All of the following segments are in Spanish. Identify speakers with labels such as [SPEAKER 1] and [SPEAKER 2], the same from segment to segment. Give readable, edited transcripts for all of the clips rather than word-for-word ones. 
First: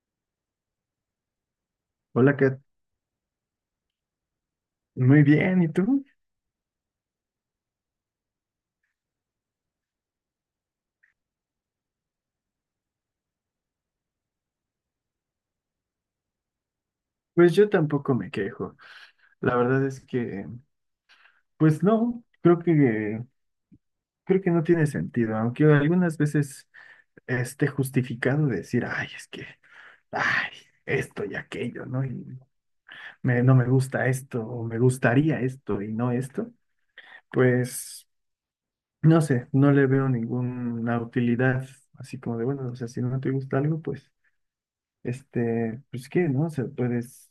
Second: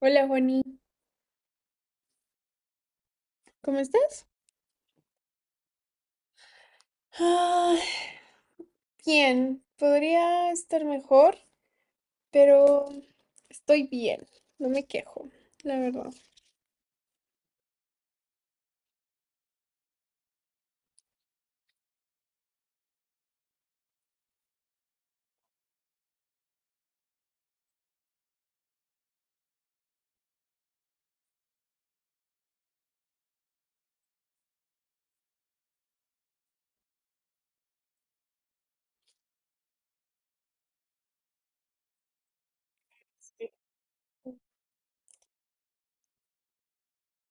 [SPEAKER 1] Hola Juanita,
[SPEAKER 2] Hola, Kat.
[SPEAKER 1] ¿cómo estás?
[SPEAKER 2] Muy bien, ¿y tú?
[SPEAKER 1] Ay, bien, podría estar mejor, pero estoy bien, no me quejo, la verdad.
[SPEAKER 2] Pues yo tampoco me quejo. La verdad es que, pues no, creo que no tiene sentido, aunque algunas veces esté justificado decir, ay, es que, ay, esto y aquello, ¿no? Y no me gusta esto, o me gustaría esto y no esto. Pues, no sé, no le veo ninguna utilidad, así como de, bueno, o sea, si no te
[SPEAKER 1] Sí,
[SPEAKER 2] gusta algo, pues, pues qué, ¿no? O sea, puedes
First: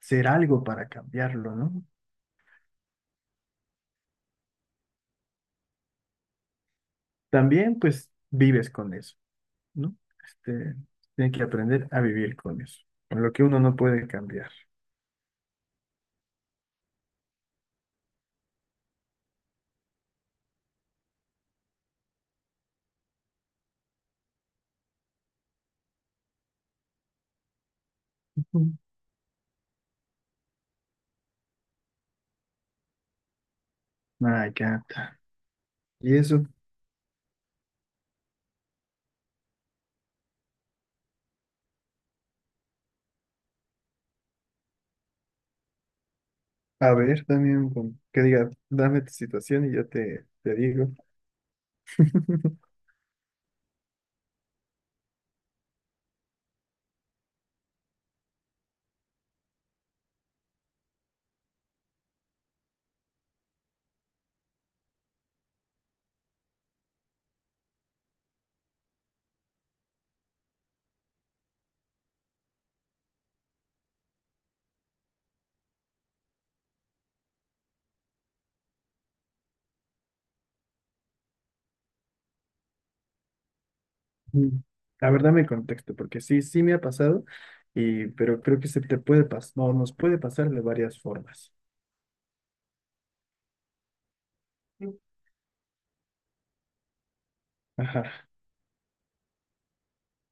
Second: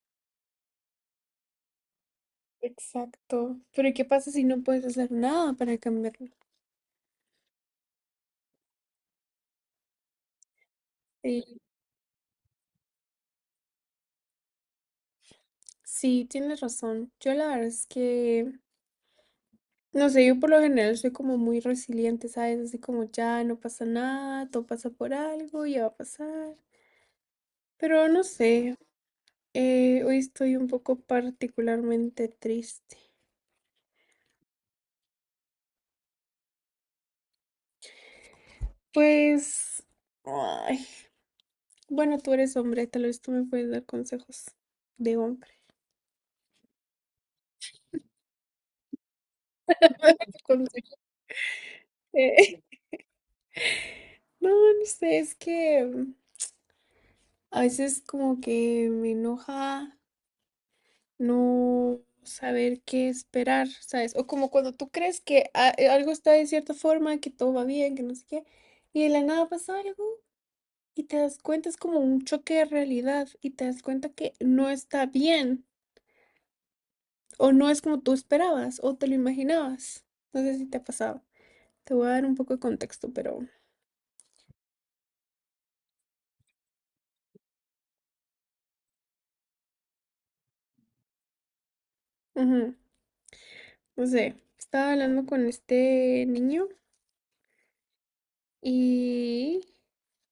[SPEAKER 2] hacer algo para cambiarlo, ¿no?
[SPEAKER 1] exacto, pero ¿qué pasa si no puedes hacer nada para cambiarlo?
[SPEAKER 2] También pues vives con eso, ¿no? Este, tiene que
[SPEAKER 1] Sí,
[SPEAKER 2] aprender a vivir con eso, con lo que uno no puede cambiar.
[SPEAKER 1] sí, tienes razón. Yo la verdad es que, no sé, yo por lo general soy como muy resiliente, ¿sabes? Así como ya no pasa nada, todo pasa por algo, ya va a pasar. Pero no
[SPEAKER 2] Ujú.
[SPEAKER 1] sé, hoy estoy un poco particularmente triste.
[SPEAKER 2] Ah, ya está. Y eso,
[SPEAKER 1] Pues, ay, bueno, tú eres hombre, tal vez tú me puedes dar consejos de hombre.
[SPEAKER 2] a ver, también que diga, dame tu situación y yo te digo.
[SPEAKER 1] Consejo de- No, no sé, es que a veces como que me enoja no saber qué esperar, ¿sabes? O como cuando tú crees que algo está de cierta forma, que todo va bien, que no sé qué, y de la nada pasa algo y te das cuenta, es como un choque de realidad y te das cuenta que no está bien. O no es como tú esperabas o te lo imaginabas. No sé si te ha pasado. Te voy a dar un poco de contexto, pero...
[SPEAKER 2] Mm. La verdad me contexto, porque sí, sí me ha pasado, y, pero creo que se te puede pasar, no, nos puede pasar de varias formas.
[SPEAKER 1] Ujú. No sé, estaba
[SPEAKER 2] Mm.
[SPEAKER 1] hablando con este niño
[SPEAKER 2] Ajá.
[SPEAKER 1] y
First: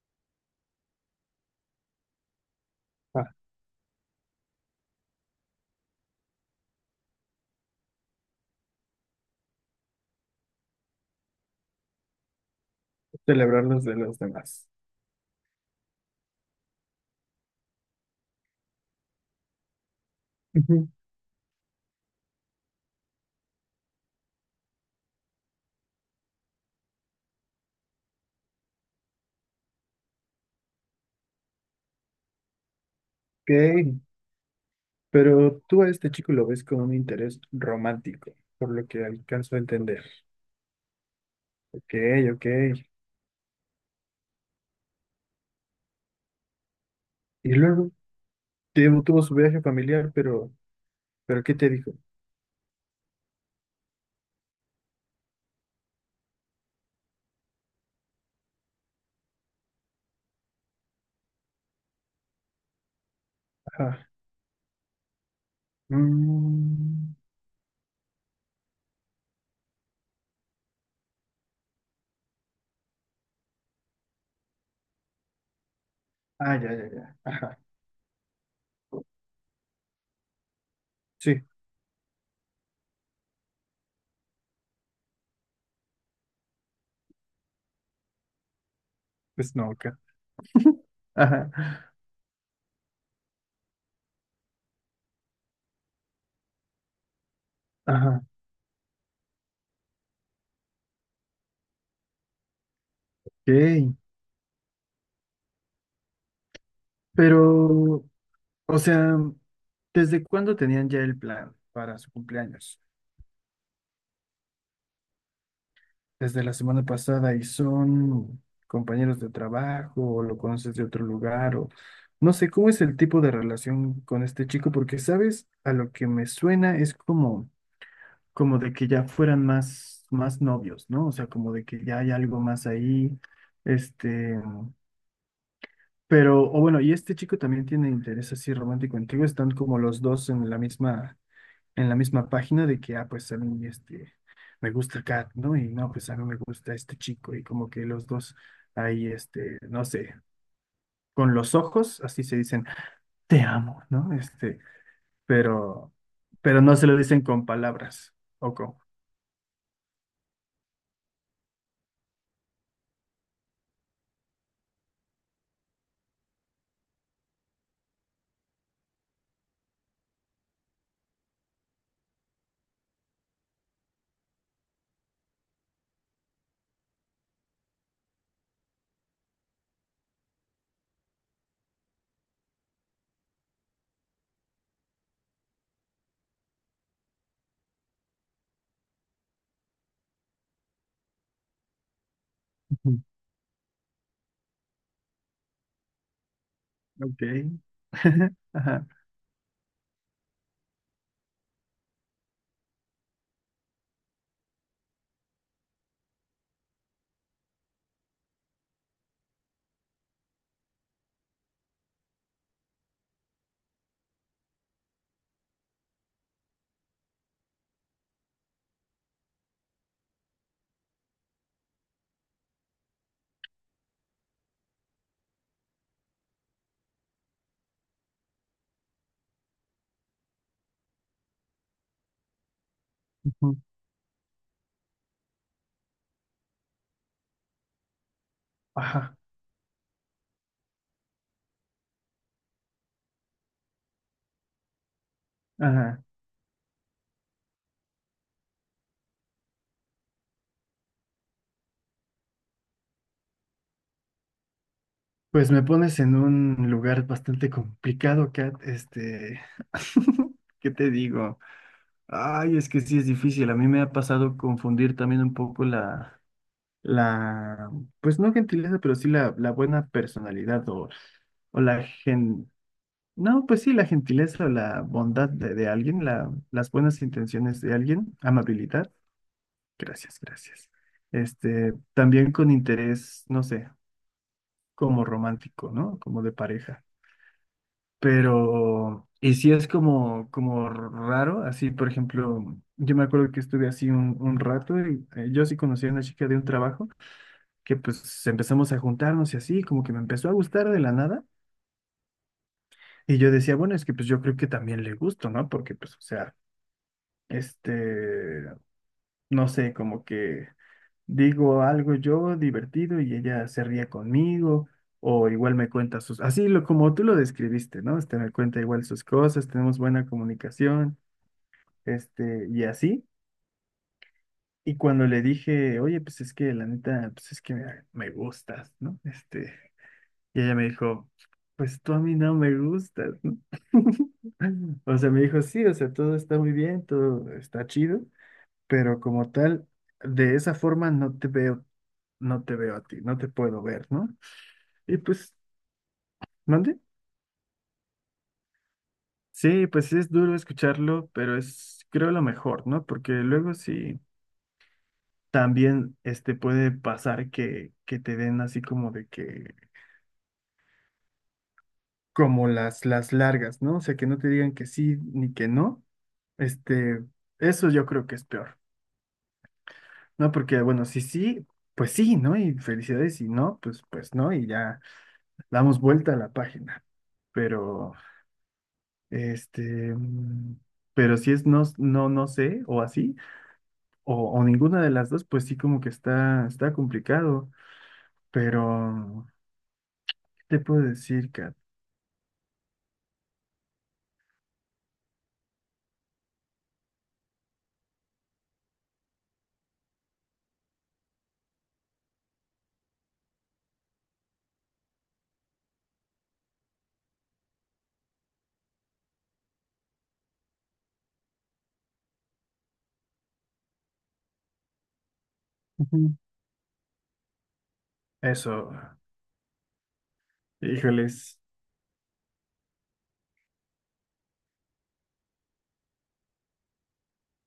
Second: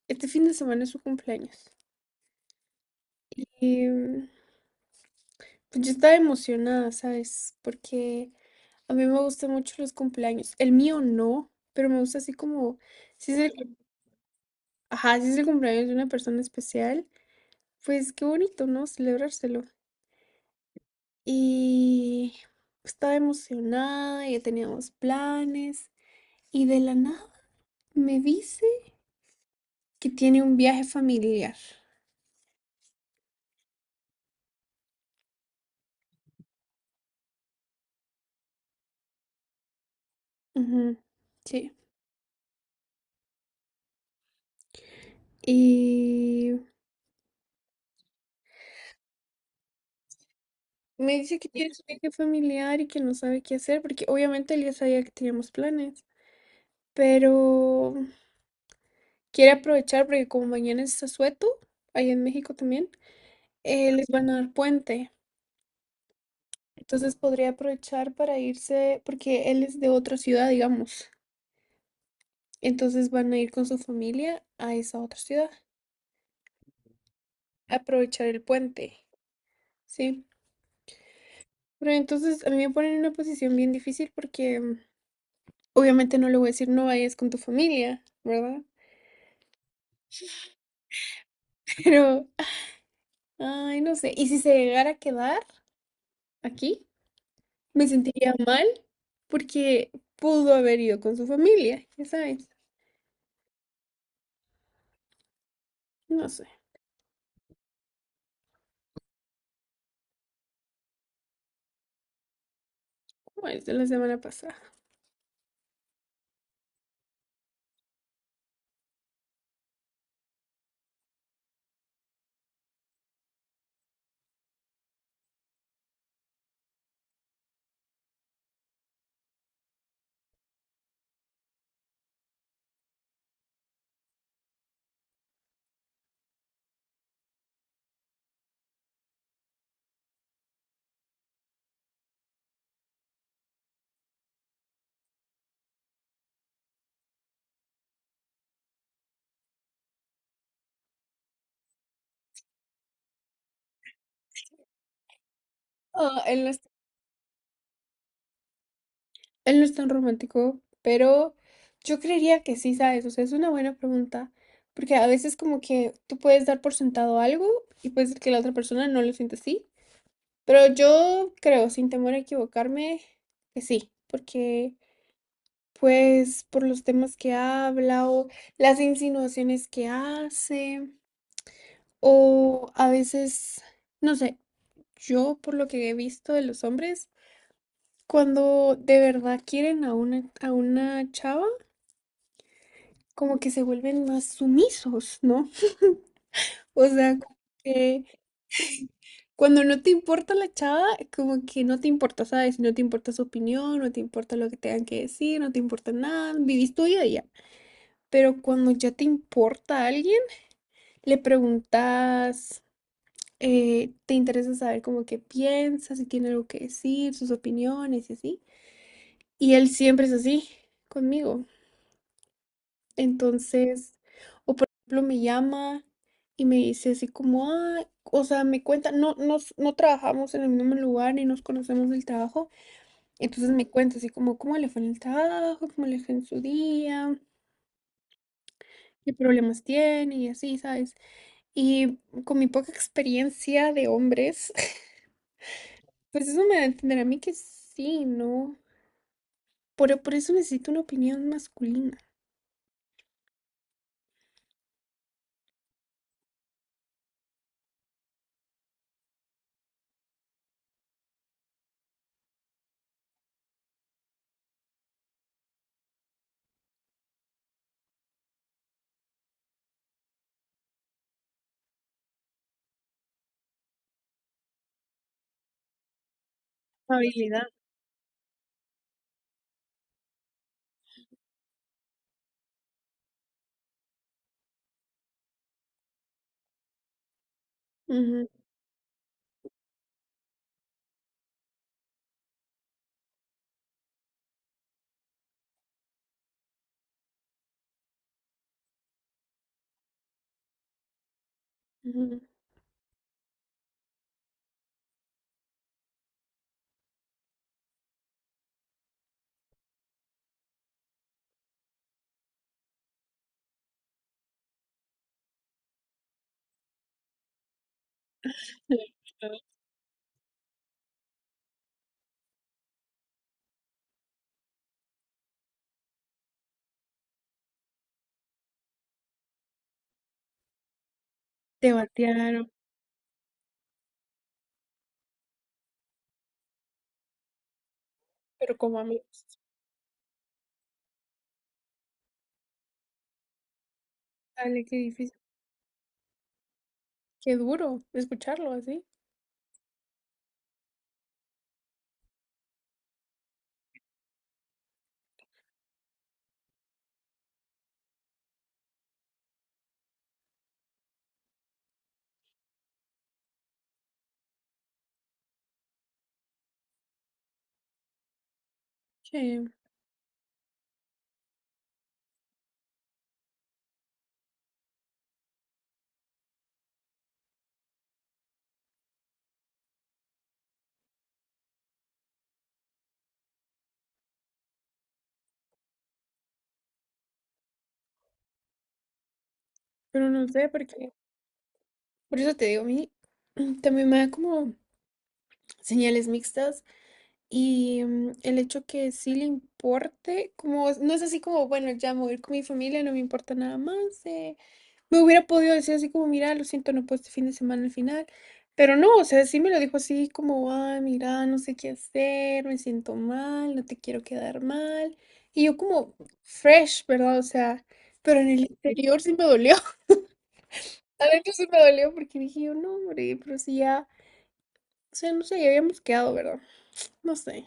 [SPEAKER 1] este fin de semana es su cumpleaños.
[SPEAKER 2] Ah,
[SPEAKER 1] Y pues yo estaba emocionada, ¿sabes? Porque a mí me gustan mucho los cumpleaños. El mío no, pero me gusta así como... Si es
[SPEAKER 2] celebrar
[SPEAKER 1] el,
[SPEAKER 2] los de los demás.
[SPEAKER 1] ajá, si es el cumpleaños de una persona especial, pues qué bonito, ¿no? Celebrárselo.
[SPEAKER 2] Ujú.
[SPEAKER 1] Y estaba emocionada, ya teníamos planes. Y de la nada me dice que tiene un viaje familiar.
[SPEAKER 2] Ok. Pero tú a este chico lo ves con un interés romántico, por lo que alcanzo a entender.
[SPEAKER 1] Ujú, sí.
[SPEAKER 2] Ok, ok.
[SPEAKER 1] Y
[SPEAKER 2] Y luego tuvo su viaje familiar, pero,
[SPEAKER 1] me dice
[SPEAKER 2] pero
[SPEAKER 1] que
[SPEAKER 2] ¿qué te
[SPEAKER 1] tiene un
[SPEAKER 2] dijo?
[SPEAKER 1] viaje familiar y que no sabe qué hacer, porque obviamente él ya sabía que teníamos planes. Pero quiere aprovechar porque como mañana es Asueto, allá en México también,
[SPEAKER 2] Ajá.
[SPEAKER 1] les van a dar puente.
[SPEAKER 2] Mm,
[SPEAKER 1] Entonces podría aprovechar para irse, porque él es de otra ciudad, digamos. Entonces van a ir con su familia a esa otra ciudad,
[SPEAKER 2] ah, ya, ya, ya. Ajá.
[SPEAKER 1] a aprovechar el puente, ¿sí?
[SPEAKER 2] Sí,
[SPEAKER 1] Pero entonces a mí me ponen en una posición bien difícil porque obviamente no le voy a decir no vayas con tu familia, ¿verdad?
[SPEAKER 2] pues no, acá. Ajá.
[SPEAKER 1] Pero, ay, no sé. Y si se llegara a quedar aquí, me
[SPEAKER 2] Ajá.
[SPEAKER 1] sentiría mal porque pudo haber ido con su familia, ya sabes.
[SPEAKER 2] Ok.
[SPEAKER 1] No sé,
[SPEAKER 2] Pero, o sea, ¿desde cuándo tenían ya el plan para su cumpleaños?
[SPEAKER 1] ¿cómo es de la semana pasada?
[SPEAKER 2] Desde la semana pasada y son compañeros de trabajo o lo conoces de otro lugar o no sé cómo es el tipo de relación con este chico porque sabes, a lo que me suena es como de que ya fueran más novios, ¿no? O sea, como de que ya hay algo más ahí, este, pero o bueno, y este chico también tiene interés así romántico contigo, están como los dos en la misma página de que, ah, pues a mí me gusta Kat, ¿no? Y no, pues a mí me gusta este chico y como que los dos ahí, no sé, con los ojos, así se dicen, te amo, ¿no? Pero,
[SPEAKER 1] Ah, en la
[SPEAKER 2] pero no se lo dicen con palabras, o con,
[SPEAKER 1] Él no es tan romántico, pero yo creería que sí, ¿sabes? O sea, es una buena pregunta, porque a veces como que tú puedes dar por sentado algo y puede ser que la otra persona no lo sienta así, pero yo creo, sin temor a equivocarme, que sí, porque pues por los temas que habla o las insinuaciones que hace, o a veces, no sé, yo por lo que he visto de los hombres, cuando de verdad quieren a a una chava,
[SPEAKER 2] Ujú,
[SPEAKER 1] como que se vuelven más sumisos, ¿no? O sea,
[SPEAKER 2] ok,
[SPEAKER 1] como que
[SPEAKER 2] ajá,
[SPEAKER 1] cuando no te importa la chava, como que no te importa, ¿sabes? No te importa su opinión, no te importa lo que tengan que decir, no te importa nada, vivís tu vida y ya. Pero cuando ya te importa a alguien, le preguntas, te interesa saber como que piensa, si tiene algo que decir, sus opiniones y así. Y él siempre es así conmigo. Entonces, o por ejemplo, me llama y me dice así como, ah, o sea, me cuenta, no trabajamos en el mismo lugar ni nos conocemos del trabajo. Entonces
[SPEAKER 2] ujú.
[SPEAKER 1] me cuenta así como, ¿cómo le fue en el trabajo? ¿Cómo le fue en su día? ¿Qué
[SPEAKER 2] Ajá,
[SPEAKER 1] problemas tiene? Y así, ¿sabes? Y con mi poca experiencia de hombres,
[SPEAKER 2] ajá.
[SPEAKER 1] pues eso me da a entender a mí que sí, ¿no? Por eso necesito una opinión masculina.
[SPEAKER 2] Pues me pones en un lugar bastante complicado, Kat, ¿qué te digo? Ay, es que sí es difícil. A mí me ha pasado confundir también un poco la, pues no gentileza, pero sí la buena personalidad o, o la gen, no, pues sí, la gentileza o la bondad de alguien, las buenas
[SPEAKER 1] Habilidad.
[SPEAKER 2] intenciones de alguien, amabilidad. Gracias, gracias. Este, también con interés, no sé, como romántico, ¿no? Como de pareja.
[SPEAKER 1] Ujú,
[SPEAKER 2] Pero, y sí es como raro, así, por ejemplo, yo me acuerdo que estuve así un rato y yo sí conocí a una chica de un trabajo que pues empezamos a juntarnos y así, como que me empezó a gustar de la nada.
[SPEAKER 1] ujú.
[SPEAKER 2] Y yo decía, bueno, es que pues yo creo que también le gusto, ¿no? Porque pues, o sea, este, no sé, como que digo algo yo divertido y ella se ríe conmigo. O igual me cuenta sus, así como tú lo describiste, ¿no? Me cuenta igual sus cosas, tenemos buena comunicación, y así. Y cuando le dije, oye, pues es que la neta, pues es que me gustas, ¿no? Y ella me dijo,
[SPEAKER 1] Te
[SPEAKER 2] pues tú a mí no
[SPEAKER 1] batearon.
[SPEAKER 2] me gustas, ¿no? O sea, me dijo, sí, o sea, todo está muy bien, todo está chido,
[SPEAKER 1] Pero como
[SPEAKER 2] pero
[SPEAKER 1] amigos.
[SPEAKER 2] como tal, de esa forma no te veo, no te veo a ti, no te puedo ver, ¿no?
[SPEAKER 1] Dale, qué
[SPEAKER 2] Y
[SPEAKER 1] difícil,
[SPEAKER 2] pues, ¿mande?
[SPEAKER 1] qué duro escucharlo así.
[SPEAKER 2] Sí, pues es duro escucharlo, pero es, creo, lo mejor, ¿no? Porque luego sí. También puede pasar que te den así como de que, como las largas, ¿no? O sea, que no te digan que sí ni que no. Este, eso yo creo que es peor,
[SPEAKER 1] que-
[SPEAKER 2] ¿no? Porque, bueno, si sí, pues sí, ¿no? Y felicidades, si no, pues, pues no, y ya damos vuelta a la página. Pero, este, mm, pero si es no, no, no sé, o así, o ninguna de las dos, pues sí como que está, está complicado. Pero,
[SPEAKER 1] pero no sé
[SPEAKER 2] ¿qué te
[SPEAKER 1] por
[SPEAKER 2] puedo
[SPEAKER 1] qué.
[SPEAKER 2] decir, Kat?
[SPEAKER 1] Por eso te digo, a mí también me da como señales mixtas y el hecho que sí le importe, como no es así como, bueno, ya me voy a ir con mi familia, no me importa nada más, me hubiera podido decir así como: "Mira, lo siento, no puedo este fin de semana al final", pero no, o sea, sí me lo dijo así como: "Ay, mira, no sé qué hacer, me siento mal, no te quiero quedar mal", y yo como
[SPEAKER 2] Ujú.
[SPEAKER 1] fresh, ¿verdad? O sea, pero en el
[SPEAKER 2] Eso,
[SPEAKER 1] interior sí me dolió, adentro
[SPEAKER 2] híjoles.
[SPEAKER 1] sí me dolió porque dije yo: "No, hombre, pero si ya, o sea, no sé, ya habíamos quedado, ¿verdad?". No sé.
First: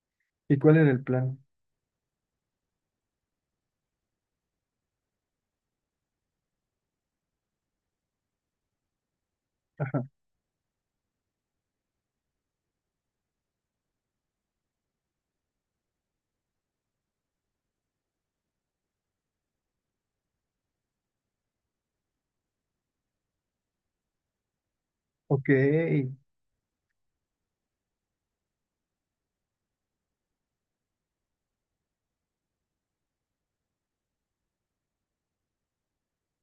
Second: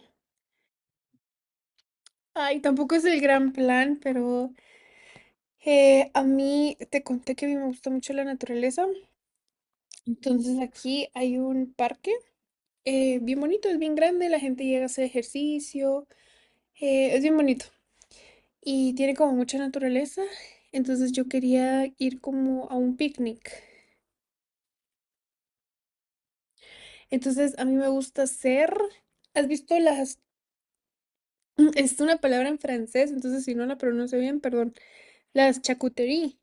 [SPEAKER 2] ¿Y cuál era el plan?
[SPEAKER 1] Ay, tampoco es el gran plan, pero, a mí te conté que a mí me gusta mucho la naturaleza,
[SPEAKER 2] Ajá.
[SPEAKER 1] entonces aquí hay un parque bien bonito, es bien grande, la gente llega a hacer ejercicio, es bien bonito y tiene como mucha naturaleza, entonces yo quería ir como a un picnic.
[SPEAKER 2] Ok.
[SPEAKER 1] Entonces a mí me gusta hacer, ¿has visto las, es una palabra en francés, entonces si no la pronuncio bien, perdón, las charcuterie,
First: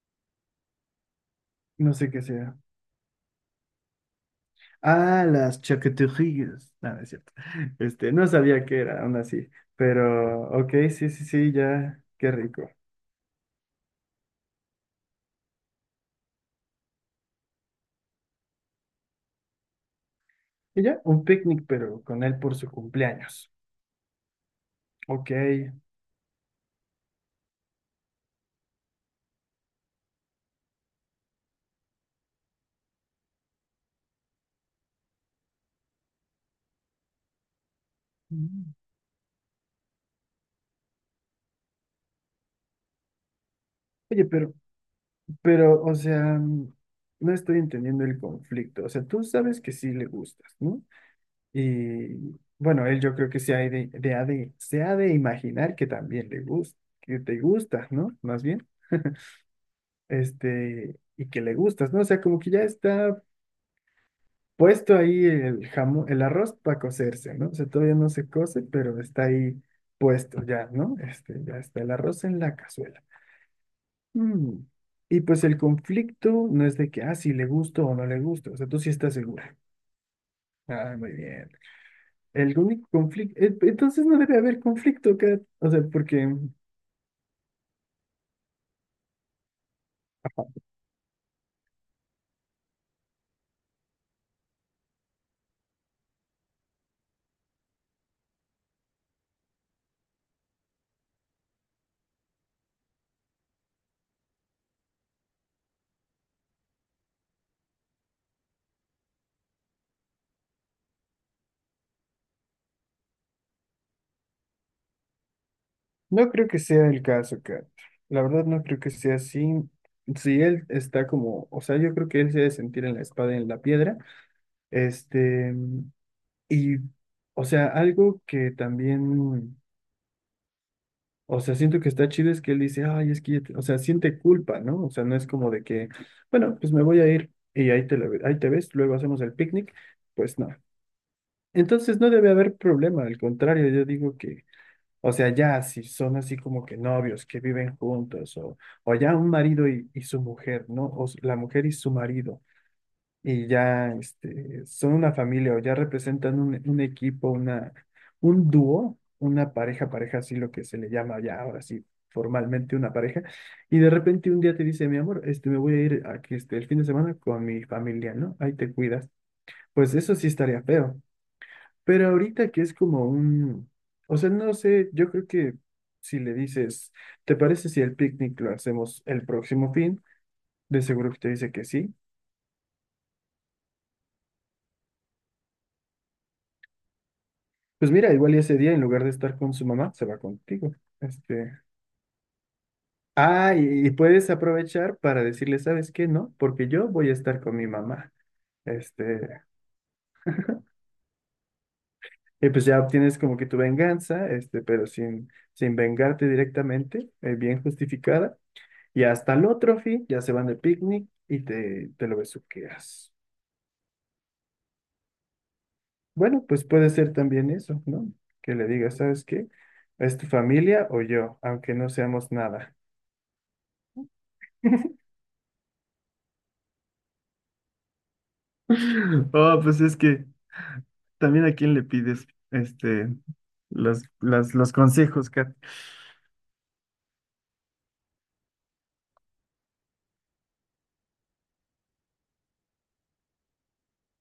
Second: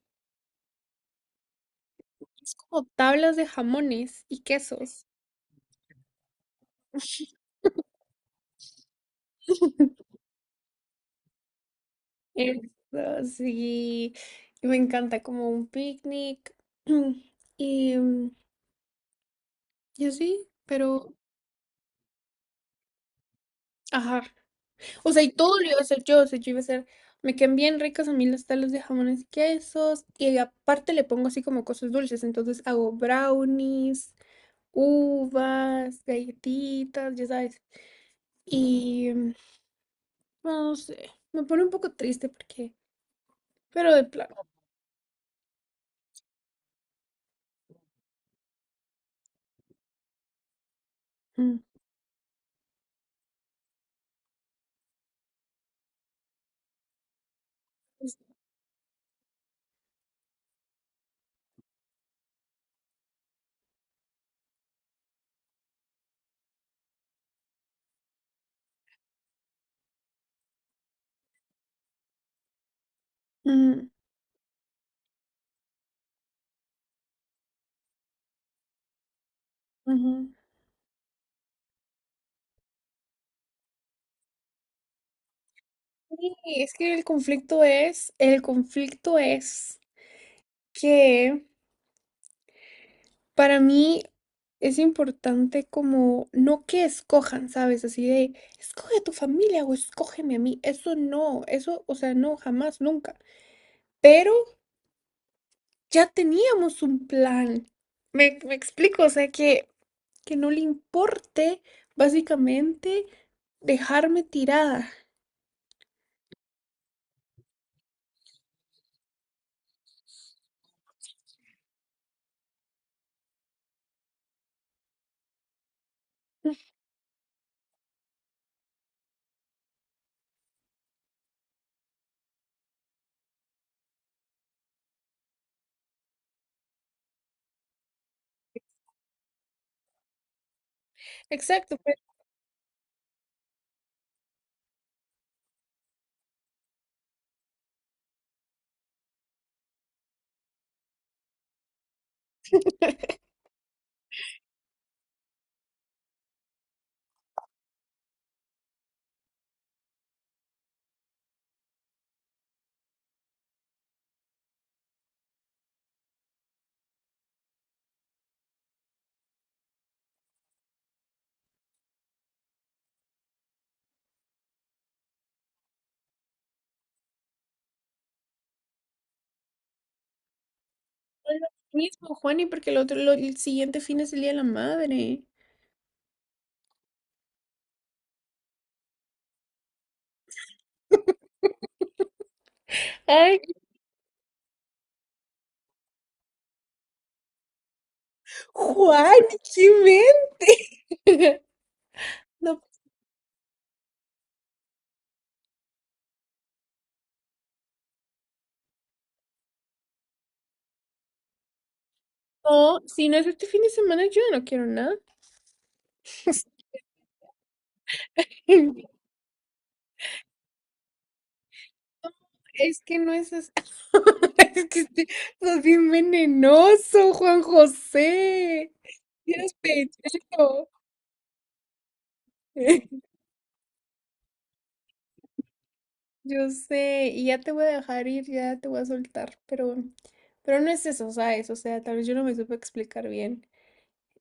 [SPEAKER 2] No sé qué
[SPEAKER 1] es
[SPEAKER 2] sea.
[SPEAKER 1] como tablas de jamones y quesos.
[SPEAKER 2] Ah, las chaqueterías. No, no es cierto. No sabía qué era, aún así. Pero, ok, sí, sí, sí, ya, qué
[SPEAKER 1] Eso,
[SPEAKER 2] rico.
[SPEAKER 1] sí, y me encanta como un picnic y, y así,
[SPEAKER 2] Y ya,
[SPEAKER 1] pero,
[SPEAKER 2] un picnic, pero con él por su cumpleaños.
[SPEAKER 1] ajá. O sea, y
[SPEAKER 2] Ok.
[SPEAKER 1] todo lo iba a hacer yo, o sea, yo iba a hacer, me quedan bien ricas a mí las talas de jamones y quesos, y aparte le pongo así como cosas dulces, entonces hago brownies, uvas, galletitas, ya sabes,
[SPEAKER 2] Mm.
[SPEAKER 1] y no sé, me pone un poco triste porque, pero de
[SPEAKER 2] Oye,
[SPEAKER 1] plano.
[SPEAKER 2] pero, o sea, no estoy entendiendo el conflicto. O sea, tú sabes que sí le gustas, ¿no?
[SPEAKER 1] mm,
[SPEAKER 2] Y bueno, él yo creo que se ha de imaginar que también le gusta, que te gustas,
[SPEAKER 1] es-
[SPEAKER 2] ¿no? Más bien, y que le gustas, ¿no? O sea, como que ya está puesto ahí el jamón, el arroz para cocerse, ¿no? O sea, todavía no se cose, pero está ahí puesto ya, ¿no? Ya está el arroz en la cazuela.
[SPEAKER 1] mm,
[SPEAKER 2] Mm. Y pues el conflicto no es de que, ah, si le gusto o no le gusto, o sea, tú sí estás segura.
[SPEAKER 1] Ujú.
[SPEAKER 2] Ah, muy bien. El único conflicto, entonces no debe haber conflicto, Kat. O sea, porque
[SPEAKER 1] Sí, es que el conflicto es que para mí es importante como no que escojan, ¿sabes? Así de, escoge a tu familia o escógeme a mí. Eso no, eso, o sea, no, jamás, nunca. Pero ya teníamos un plan. Me explico, o sea, que no le importe básicamente dejarme tirada.
[SPEAKER 2] no creo que sea el caso, Kat. La verdad no creo que sea así. Si él está como, o sea, yo creo que él se debe sentir en la espada y en la piedra. Este, y, o sea, algo que también, o sea, siento que está chido es que él dice, ay, es que, o sea, siente culpa, ¿no? O sea, no es como de que, bueno, pues me voy a ir y ahí ahí te ves, luego hacemos el picnic. Pues no.
[SPEAKER 1] Exacto, pero
[SPEAKER 2] Entonces no debe haber problema, al contrario, yo digo que, o sea, ya si son así como que novios que viven juntos, o ya un marido y su mujer, ¿no? O la mujer y su marido, y ya son una familia, o ya representan un equipo, un dúo, una pareja, pareja, así lo que se le llama ya ahora sí, formalmente una pareja, y de repente un día te dice, mi amor, me voy a ir aquí el fin de semana con mi familia, ¿no? Ahí te cuidas. Pues eso sí estaría feo. Pero ahorita que es como o sea, no sé, yo creo que si le dices, ¿te parece si el picnic lo hacemos el próximo fin? De seguro que te
[SPEAKER 1] no es lo
[SPEAKER 2] dice que sí.
[SPEAKER 1] mismo, Juani, porque el otro, el siguiente fin es el Día de la Madre.
[SPEAKER 2] Pues mira, igual y ese día en lugar de estar con su mamá, se va contigo. Este,
[SPEAKER 1] Ay,
[SPEAKER 2] ah, y puedes aprovechar para decirle, ¿sabes qué? No, porque yo voy a estar con mi mamá.
[SPEAKER 1] Juan,
[SPEAKER 2] Este,
[SPEAKER 1] qué mente.
[SPEAKER 2] y
[SPEAKER 1] No
[SPEAKER 2] pues ya obtienes como que tu venganza, este, pero sin vengarte directamente, bien justificada. Y hasta el otro fin ya se van de picnic y te lo
[SPEAKER 1] No, si
[SPEAKER 2] besuqueas.
[SPEAKER 1] no es este fin de semana, yo no quiero nada.
[SPEAKER 2] Bueno, pues puede ser también eso, ¿no? Que le
[SPEAKER 1] No,
[SPEAKER 2] digas, ¿sabes qué? ¿Es tu familia o yo? Aunque no seamos nada.
[SPEAKER 1] es que no es así. Es que este- Sos bien venenoso, Juan José. Tienes
[SPEAKER 2] Oh, pues es que
[SPEAKER 1] pechito.
[SPEAKER 2] también a quién le pides este las, las, los consejos, Kat.
[SPEAKER 1] Yo sé, y ya te voy a dejar ir, ya te voy a soltar, pero no es eso, ¿sabes? O sea, tal vez yo no me supe explicar bien.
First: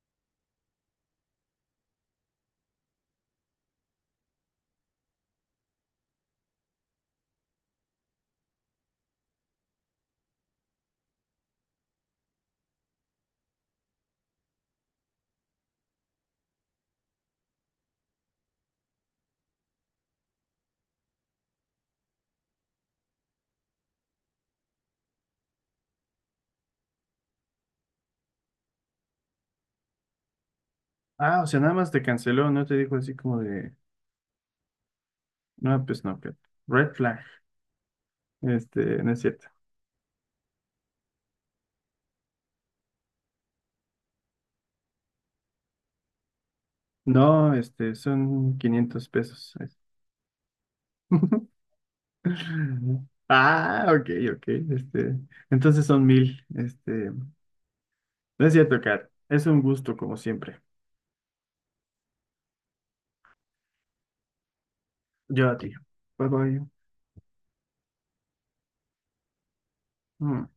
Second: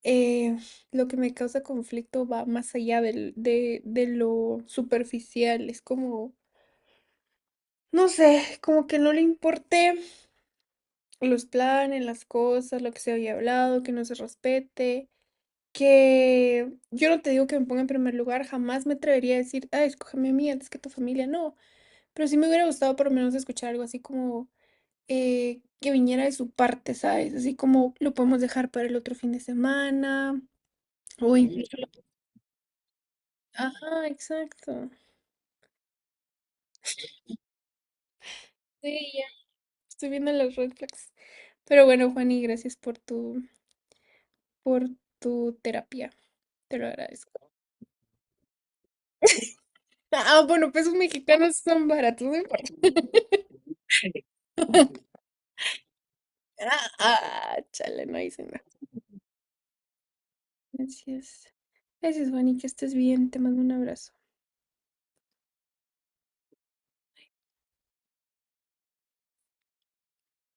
[SPEAKER 1] Eh, lo que me causa conflicto va más allá de lo superficial, es como, no sé, como que no le importé los planes, las cosas, lo que se había hablado, que no se respete, que yo no te digo que me ponga en primer lugar, jamás me atrevería a decir, ah, escógeme a mí antes que a tu familia, no, pero sí me hubiera gustado por lo menos escuchar algo así como que viniera de su parte, ¿sabes? Así como lo podemos dejar para el otro fin de semana, o
[SPEAKER 2] Ah, o sea, nada
[SPEAKER 1] incluso...
[SPEAKER 2] más te
[SPEAKER 1] lo-
[SPEAKER 2] canceló, no te dijo así como de,
[SPEAKER 1] ajá, exacto.
[SPEAKER 2] no, pues no, Kat. Red flag. Este,
[SPEAKER 1] Sí,
[SPEAKER 2] no es
[SPEAKER 1] ya
[SPEAKER 2] cierto.
[SPEAKER 1] estoy viendo las red flags. Pero bueno, Juani, gracias por tu terapia, te lo agradezco.
[SPEAKER 2] No, son 500 pesos.
[SPEAKER 1] Ah, bueno, pesos mexicanos son baratos, no importa.
[SPEAKER 2] Ah, ok, ok. Este, entonces son 1,000.
[SPEAKER 1] Ah,
[SPEAKER 2] Este,
[SPEAKER 1] ah, chale, no hice
[SPEAKER 2] no es
[SPEAKER 1] nada.
[SPEAKER 2] cierto, Kat. Es un gusto, como siempre.
[SPEAKER 1] Gracias. Gracias, Bonnie, que estés bien. Te mando un abrazo.
[SPEAKER 2] Yo a ti. Bye bye. Mm.